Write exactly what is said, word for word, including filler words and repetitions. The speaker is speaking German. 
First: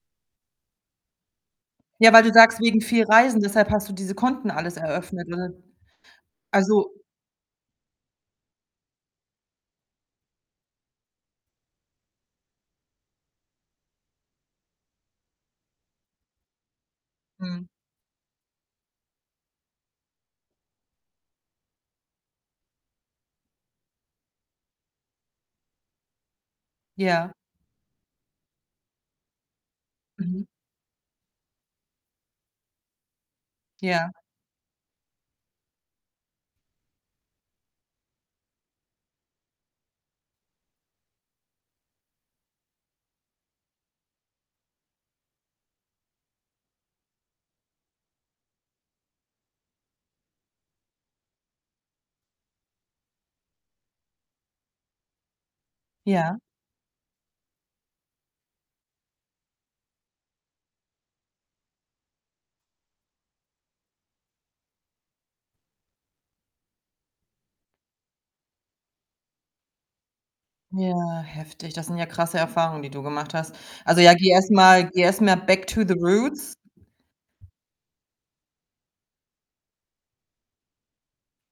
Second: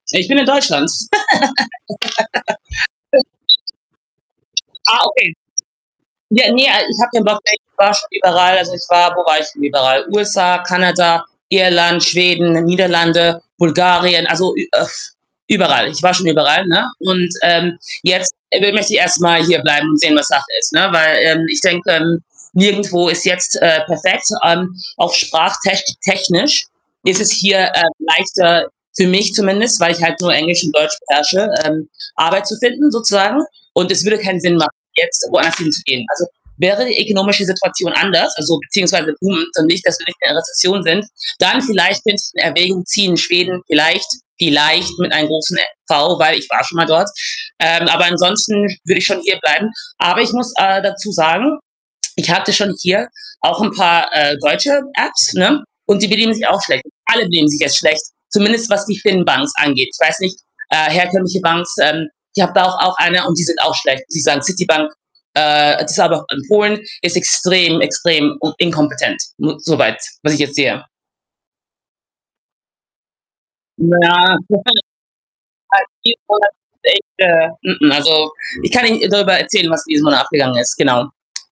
Ich bin in Deutschland. Ja, weil du sagst wegen viel Reisen, deshalb hast du diese Konten alles Ah, eröffnet, okay. ne? Ja, ne, ich Also habe ja 'n, [unintelligible] ich war schon überall. Also, ich war wo war ich denn überall? USA, Kanada, Irland, Schweden, Niederlande, Bulgarien. Also ü äh, überall. Ich war schon überall, ne, und, Mhm. ähm, jetzt wi möchte ich erst mal hierbleiben und sehen, was Sache ist, ne, weil, ähm, ich denke, hm, nirgendwo ist jetzt, äh, perfekt. Ähm, auch sprachtech technisch ist es Ja. hier, äh, leichter für mich zumindest, weil ich halt nur Mhm. Englisch und Deutsch beherrsche, ähm, Arbeit zu finden sozusagen und es Ja. würde keinen Sinn machen, jetzt woanders hinzugehen. Also, wäre die ökonomische Situation anders, also beziehungsweise Boom, dann nicht dass wir nicht mehr in der Rezession sind, dann vielleicht könnte ich in Erwägung ziehen, Schweden vielleicht vielleicht mit einem großen e V, weil ich war schon mal dort. Ähm, aber ansonsten würde ich schon hierbleiben. Aber ich muss, äh, dazu sagen, ich hatte schon hier auch 'n paar, äh, deutsche Apps, ne, und die benehmen Ja. sich auch schlecht. Alle benehmen sich jetzt schlecht, zumindest was die Fin-Banks angeht. Ich weiß nicht, äh, herkömmliche Banks, ähm, ich habe da auch auch eine und die sind auch schlecht. Sie sagen, Citybank, äh, das ist aber auch in Polen, ist extrem, extrem u inkompetent mo so weit, was ich jetzt sehe. Ja, heftig. Das sind ja krasse Erfahrungen, die du gemacht hast. Ja,, Also ja, geh erst mal geh erst mal back to the [unintelligible] mh roots. mh, also ich kann Ihnen darüber erzählen, was diesen Monat abgegangen ist, genau.